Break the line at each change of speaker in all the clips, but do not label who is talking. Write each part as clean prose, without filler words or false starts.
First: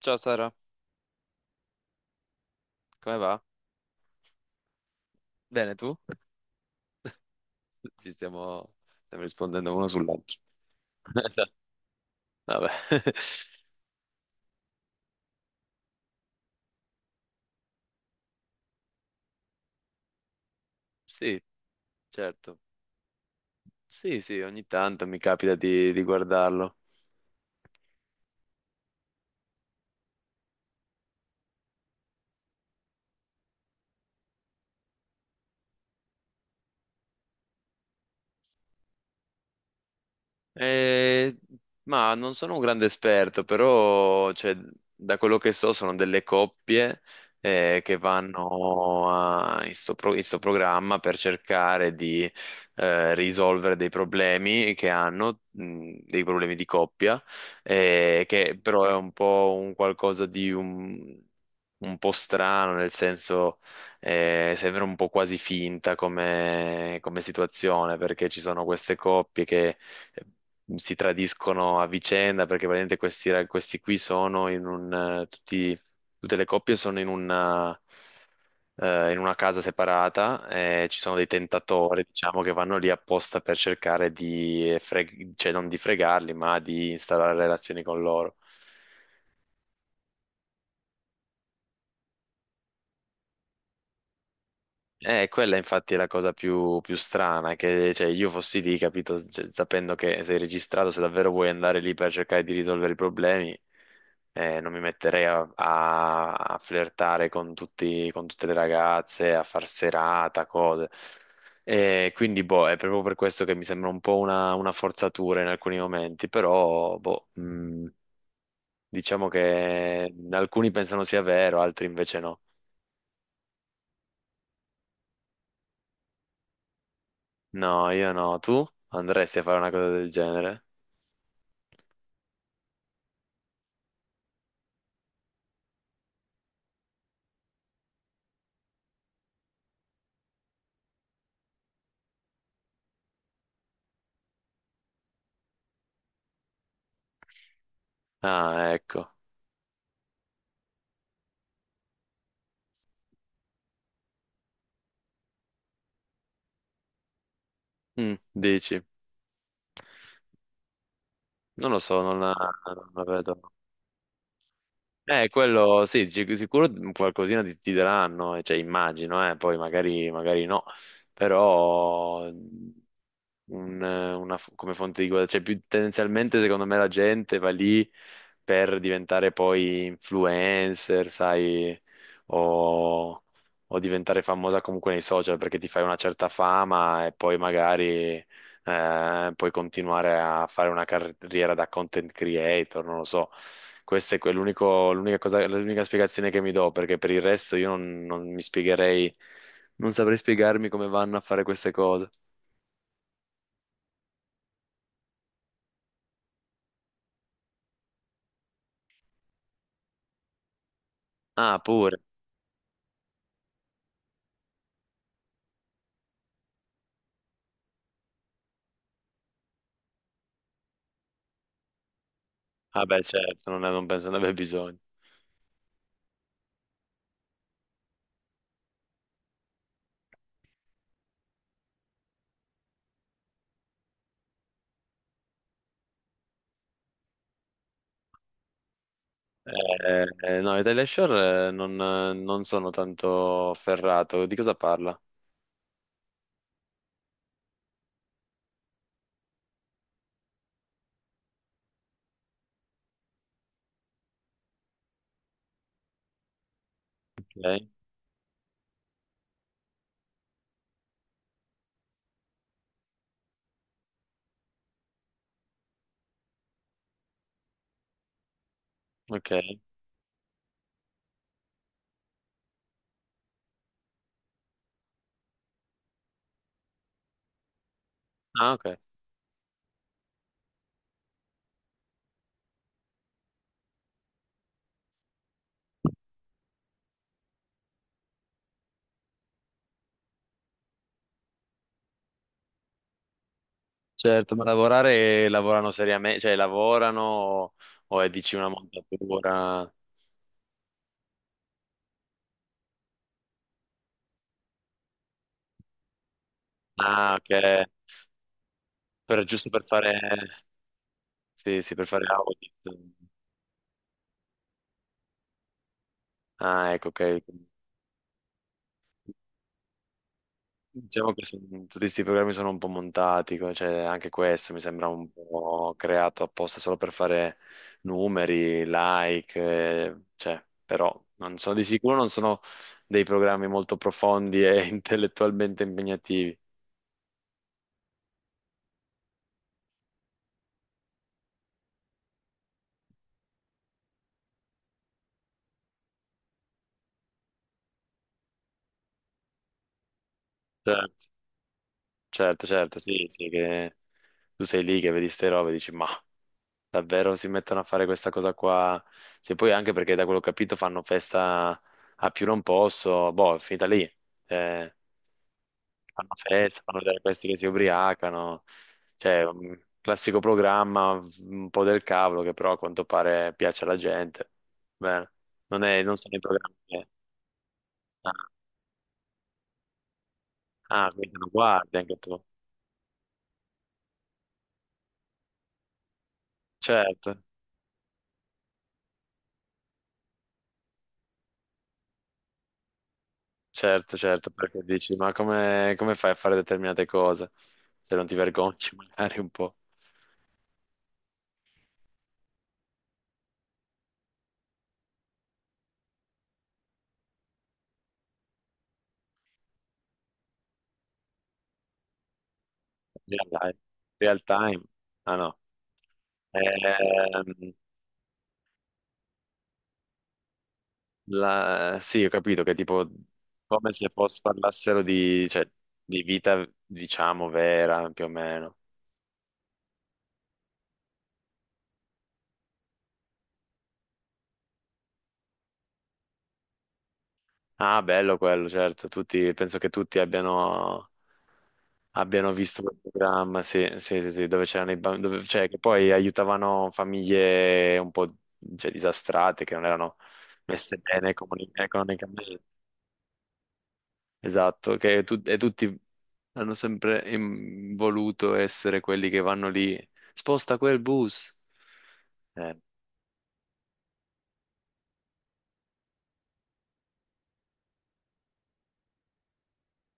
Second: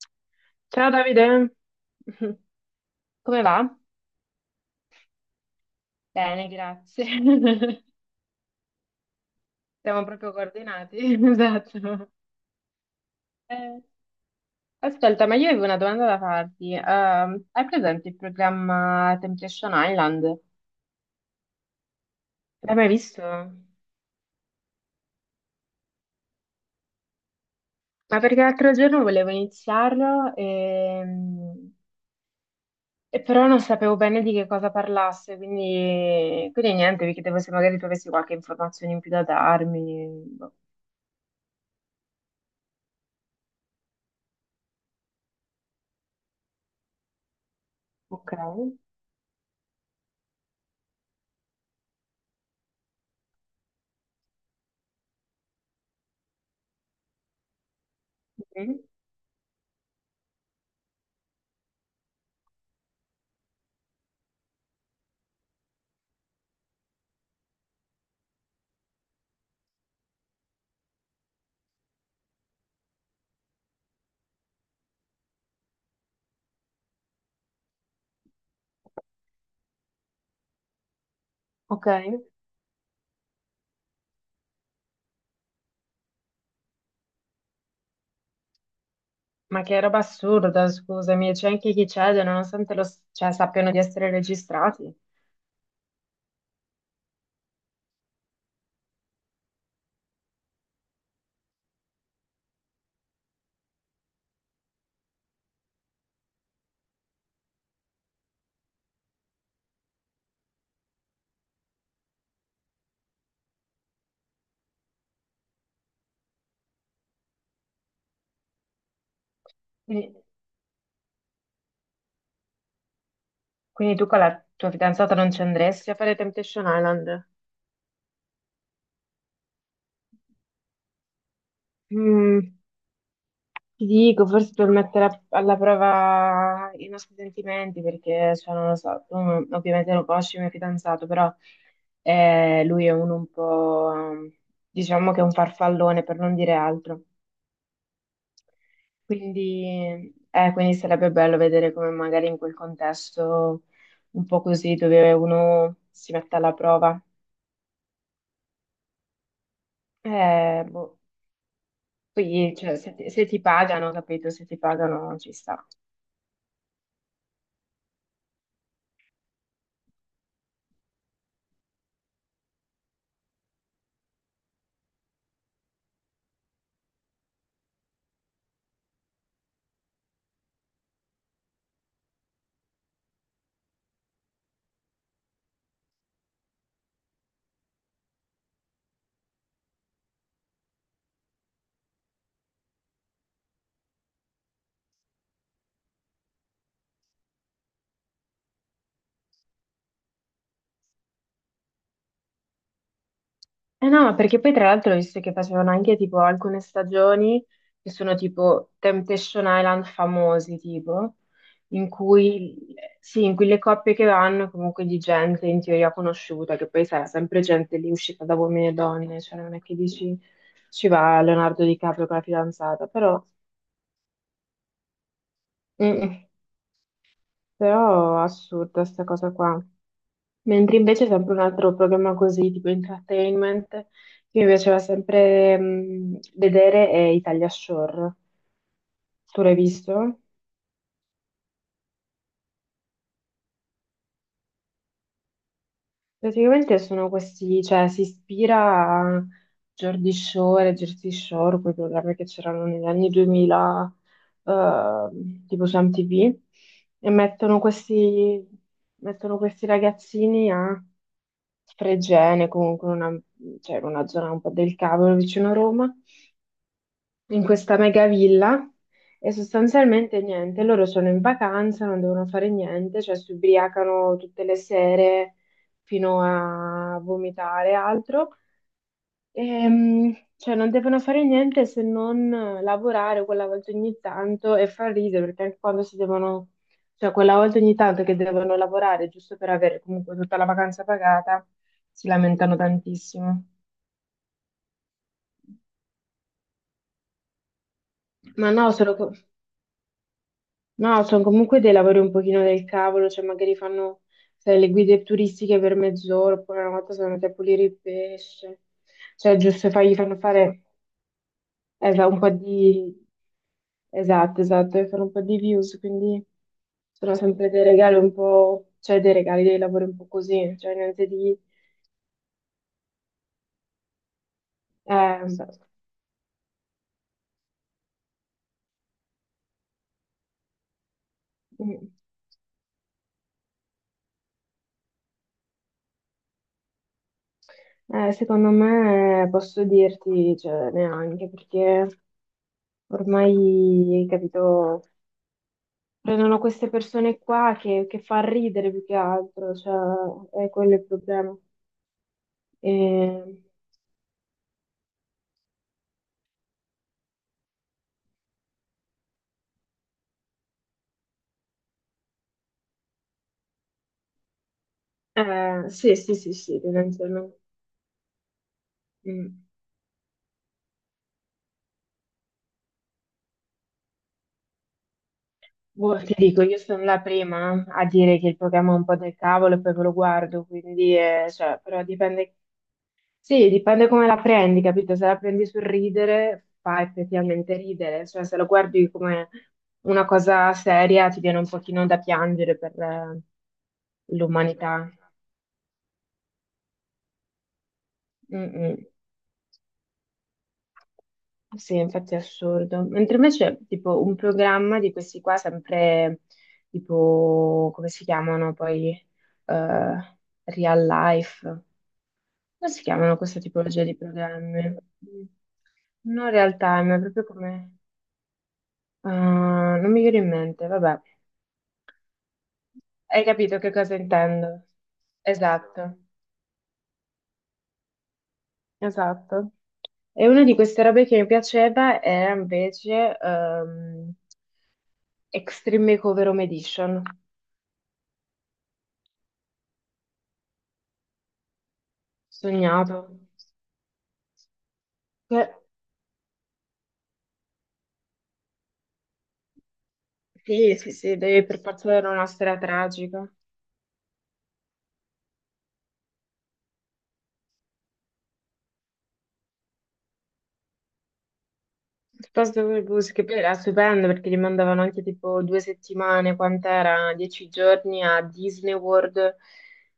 Ciao Sara,
Ciao Davide,
come va?
come va?
Bene, tu?
Bene, grazie.
Ci stiamo, stiamo rispondendo uno
Siamo proprio
sull'altro.
coordinati.
Esatto.
Esatto.
Vabbè.
Eh, ascolta, ma io avevo una domanda da farti. Hai presente il programma Temptation Island?
Sì, certo.
L'hai mai visto?
Sì, sì, ogni tanto mi capita di guardarlo.
Ma perché l'altro giorno volevo iniziarlo e però non sapevo bene di che cosa parlasse, quindi niente, vi chiedevo se magari tu avessi qualche informazione in più da darmi. Boh.
Eh, ma non sono un grande esperto, però cioè, da quello che so sono delle coppie che
Ok.
in sto, in sto programma per cercare di risolvere dei problemi che hanno, dei problemi di coppia, che
Mhm.
però è un po' un qualcosa di un po' strano, nel senso sembra un po' quasi finta come come situazione, perché ci sono queste coppie che si tradiscono a vicenda perché praticamente questi, questi qui sono in un tutte le coppie sono in una casa separata e ci sono dei
Ok.
tentatori, diciamo, che vanno lì apposta per cercare di cioè non di fregarli, ma di instaurare relazioni con loro.
Ma che roba assurda, scusami, c'è anche chi cede nonostante lo, cioè, sappiano di essere registrati.
E quella infatti è la cosa più, più strana, che cioè, io fossi lì, capito, cioè, sapendo che sei registrato, se davvero vuoi andare lì per cercare di risolvere i problemi, non mi metterei a, a flirtare con con tutte le ragazze, a far serata, cose. E quindi, boh, è proprio per questo che mi sembra un po' una forzatura in alcuni momenti, però, boh, diciamo che
Quindi,
alcuni pensano sia vero, altri invece no.
quindi tu con la tua fidanzata non ci andresti a fare Temptation Island?
No, io no. Tu andresti a fare una cosa del genere?
Mm, ti dico, forse per mettere alla prova i nostri sentimenti, perché, cioè, non lo so, tu ovviamente lo conosci il mio fidanzato, però lui è uno un po', diciamo che è un farfallone, per non dire altro.
Ah, ecco.
Quindi sarebbe bello vedere come magari in quel contesto un po' così dove uno si mette alla prova.
Mm, dici?
Boh.
Non lo so, non la,
Poi, cioè,
non
se
la
ti, se
vedo.
ti pagano, capito? Se ti pagano ci sta.
Quello sì, sicuro qualcosina ti, ti daranno, cioè immagino, poi magari, magari no, però una come fonte di guadagno, cioè più tendenzialmente secondo me la gente va lì per diventare poi influencer, sai, o, o diventare famosa comunque nei social perché ti fai una certa fama e poi magari puoi continuare a fare una carriera da content creator, non lo so. Questa è l'unica cosa, l'unica spiegazione che mi do, perché per il resto io non, non mi spiegherei, non saprei spiegarmi come vanno a fare queste cose.
Eh no, ma perché poi tra l'altro ho visto che facevano anche tipo alcune stagioni che sono tipo Temptation Island famosi, tipo,
Ah,
in
pure.
cui, sì, in cui le coppie che vanno comunque di gente in teoria conosciuta, che poi sarà sempre gente lì uscita da uomini e donne, cioè non è che dici ci va Leonardo DiCaprio con la
Ah
fidanzata,
beh,
però,
certo, non, non penso ne abbia bisogno.
mm, mm, però assurda sta cosa qua. Mentre invece sempre un altro programma così, tipo entertainment, che mi piaceva sempre vedere è Italia Shore. Tu l'hai visto?
Eh, no, Italia Shore non, non sono tanto ferrato. Di cosa parla?
Praticamente sono questi, cioè si ispira a Jordi Shore, e Jersey Shore, quei programmi che c'erano negli anni 2000, eh, tipo su MTV, e mettono
Ok,
questi, mettono questi ragazzini a Fregene, comunque una, cioè, una zona un po' del cavolo vicino a Roma, in questa mega villa
ok.
e sostanzialmente niente, loro sono in vacanza, non devono fare niente, cioè si ubriacano tutte le sere fino a vomitare e altro,
Ah, ok.
e, cioè non devono fare niente se non lavorare quella volta ogni tanto e far ridere, perché anche quando si devono, cioè quella volta ogni tanto che devono lavorare giusto per avere comunque tutta la vacanza pagata, si lamentano tantissimo.
Certo, ma lavorare, lavorano seriamente, cioè lavorano o è dici una
Ma no, sono,
montatura?
No, sono comunque dei lavori un pochino del cavolo, cioè magari fanno sai, le guide turistiche per mezz'ora, oppure una volta sono
Ah,
andati
ok.
a pulire il pesce,
Per,
cioè
giusto per
giusto
fare.
gli fanno fare
Sì, sì, per fare
un po'
audit.
di... Esatto, esatto, e fare un po' di views, quindi
Ah, ecco, ok.
sono sempre dei regali un po', cioè dei regali, dei lavori un po' così, cioè niente
Diciamo che
di...
tutti questi programmi sono un po' montati, cioè anche questo mi sembra un
eh,
po' creato apposta solo per fare numeri, like, cioè, però non sono di
mm.
sicuro non sono dei programmi molto profondi e intellettualmente impegnativi.
Secondo me posso dirti, cioè, neanche perché ormai, capito, prendono queste persone qua che fa ridere più che altro, cioè è quello il
Certo,
problema.
certo, certo, sì, sì,
E-
che tu sei lì che vedi ste robe e dici, ma. Davvero si mettono a fare questa cosa qua. Sì, poi anche perché da quello che ho capito fanno festa a più non posso. Boh, è finita lì. Eh,
sì,
fanno
sì, sì,
festa,
sì,
fanno vedere questi che
tendenzialmente.
si ubriacano. Cioè,
Mm.
un classico programma, un po' del cavolo, che però a quanto pare piace alla gente. Bene. Non
Boh,
sono
ti
i
dico,
programmi
io sono
che...
la prima a
Ah,
dire che il programma è un po' del cavolo e poi ve lo guardo,
ah,
quindi,
quindi lo
cioè,
guardi
però
anche tu.
dipende, sì, dipende come la prendi, capito? Se la prendi sul ridere, fa
Certo,
effettivamente ridere, cioè se lo guardi come una cosa seria ti viene un pochino da piangere per
certo, certo, perché
l'umanità.
dici, ma come, come fai a fare determinate cose? Se non ti vergogni
Mm-mm.
magari un po'.
Sì, infatti è assurdo. Mentre invece, tipo, un programma di questi qua, sempre, tipo, come si chiamano poi, eh, Real Life? Come si chiamano
Real
questa
life.
tipologia di
Real time.
programmi?
Ah no.
Non real time, è proprio
Ehm,
come... Ah, non mi viene in mente, vabbè.
Sì, ho capito che tipo
Hai capito che
come se
cosa
fosse
intendo?
parlassero di, cioè,
Esatto.
di vita, diciamo, vera, più o meno.
Esatto. E una di queste robe che mi piaceva era invece Extreme Makeover Home Edition.
Ah, bello quello, certo. Tutti, penso che tutti abbiano, abbiano visto quel
Sognato.
programma, sì, sì, sì, sì, dove c'erano i bambini, cioè,
Beh,
che poi aiutavano famiglie un po', cioè, disastrate, che non erano
sì,
messe
sì,
bene
sì, deve per forza avere una
economicamente.
storia tragica.
Esatto, e tutti hanno sempre voluto essere quelli che vanno lì, sposta quel bus. Eh.
Piuttosto che Goose, che poi era stupendo perché li mandavano anche tipo 2 settimane, quant'era? 10 giorni a Disney World.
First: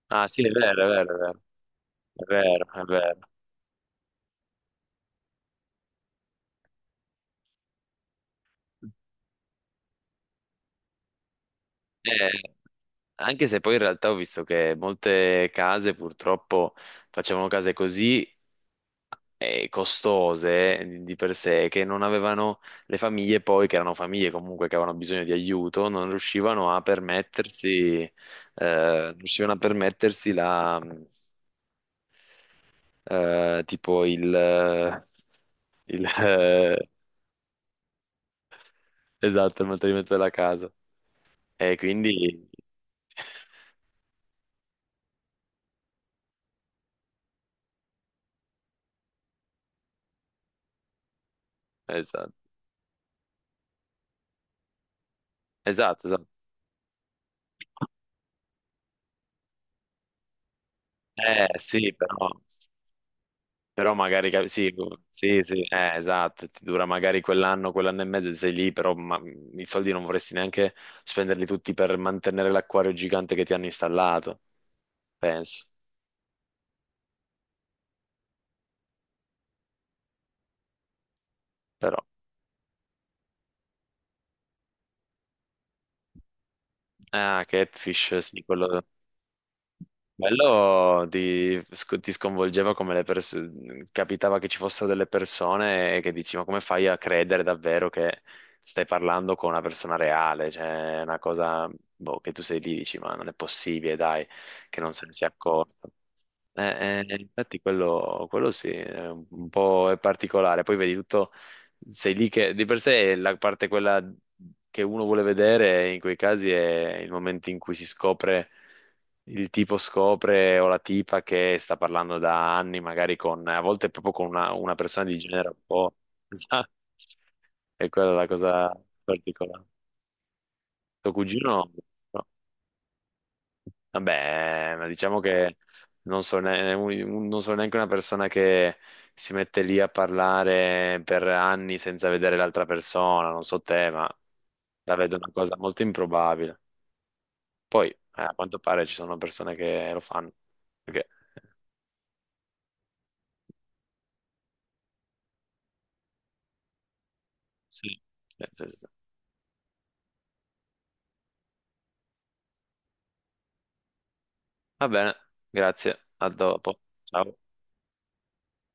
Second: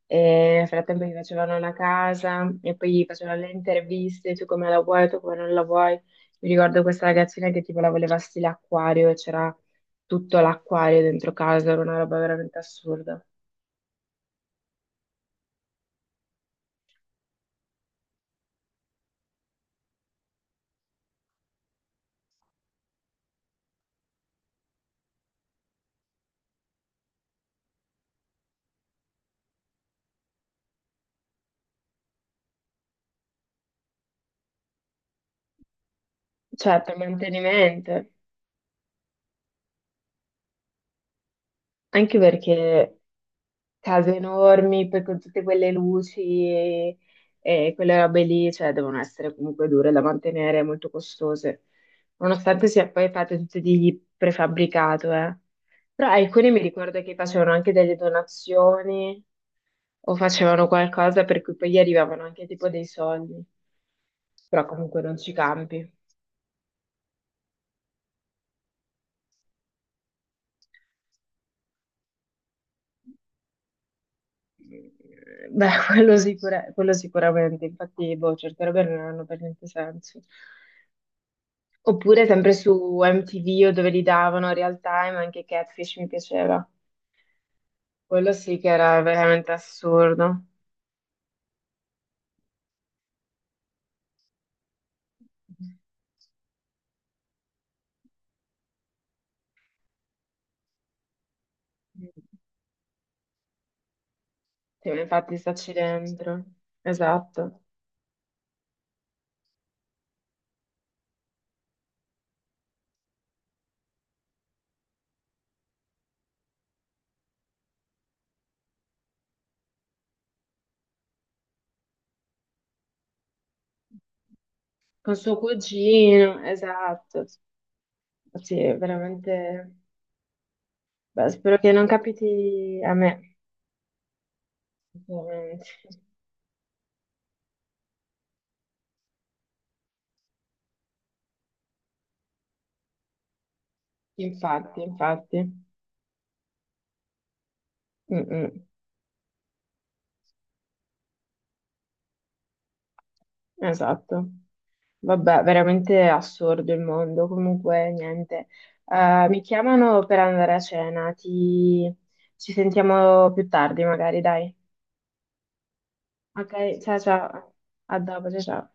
Ah sì, è
E nel
vero, è
frattempo
vero,
gli
è vero,
facevano la
è
casa
vero,
e
è
poi gli
vero.
facevano le interviste, tu come la vuoi, tu come non la vuoi. Mi ricordo questa ragazzina che tipo la voleva stile acquario e c'era tutto l'acquario dentro casa, era una roba
Eh,
veramente assurda.
anche se poi in realtà ho visto che molte case purtroppo facevano case così costose di per sé che non avevano le famiglie poi, che erano famiglie comunque che avevano bisogno di aiuto, non riuscivano a permettersi, non riuscivano a permettersi la, tipo il,
Cioè, per mantenimento,
esatto, il mantenimento della casa. E
anche
quindi,
perché case enormi, poi con tutte quelle luci e, e quelle robe lì, cioè devono essere comunque dure da mantenere, molto costose,
esatto,
nonostante sia poi fatto tutto di prefabbricato, eh.
esatto,
Però
esatto.
alcuni mi ricordo che facevano anche delle donazioni o facevano qualcosa per
Eh
cui poi gli
sì, però.
arrivavano anche tipo dei soldi,
Però magari
però
sì,
comunque non ci
sì, sì,
campi.
esatto, ti dura magari quell'anno, quell'anno e mezzo e sei lì, però i soldi non vorresti neanche spenderli tutti per mantenere l'acquario gigante che ti hanno installato, penso.
Beh, quello, quello sicuramente, infatti, boh, certe robe non hanno per niente senso.
Però,
Oppure sempre su MTV o dove li davano Real Time, anche Catfish mi piaceva.
ah, Catfish,
Quello
sì,
sì che
quello
era veramente assurdo.
Bello ti, ti sconvolgeva come le persone, capitava che ci fossero delle persone che dici, ma come fai a credere davvero che stai parlando con una persona reale? Cioè, è una cosa, boh, che tu sei lì, dici, ma non è possibile, dai, che
Sì,
non
ma
se ne sia
infatti staci
accorto.
dentro.
Infatti
Esatto.
quello, quello sì, è un po' è particolare, poi vedi tutto, sei lì che di per sé la parte quella che uno vuole vedere in quei casi è il momento in cui si scopre, il tipo scopre o la tipa che sta parlando da anni, magari con, a volte proprio con una persona
Con
di
suo
genere un po'...
cugino,
Esatto.
esatto.
E quella è la
Sì, è
cosa particolare.
veramente.
Tuo
Beh, spero
cugino?
che non
No?
capiti a me.
Vabbè, ma diciamo che
Veramente.
non sono, non sono neanche una persona che si mette lì a parlare per anni senza vedere l'altra persona, non so te, ma
Infatti,
la vedo una
infatti.
cosa molto improbabile. Poi,
Mm,
a quanto
mm.
pare ci sono persone che lo fanno. Perché-
Esatto. Vabbè, veramente assurdo il mondo. Comunque,
Sì, sì,
niente.
sì, sì.
Mi chiamano per andare a cena. Ti... Ci sentiamo più tardi, magari, dai.
Va bene, grazie, a
Ok,
dopo.
ciao
Ciao.
ciao. A dopo, ciao ciao.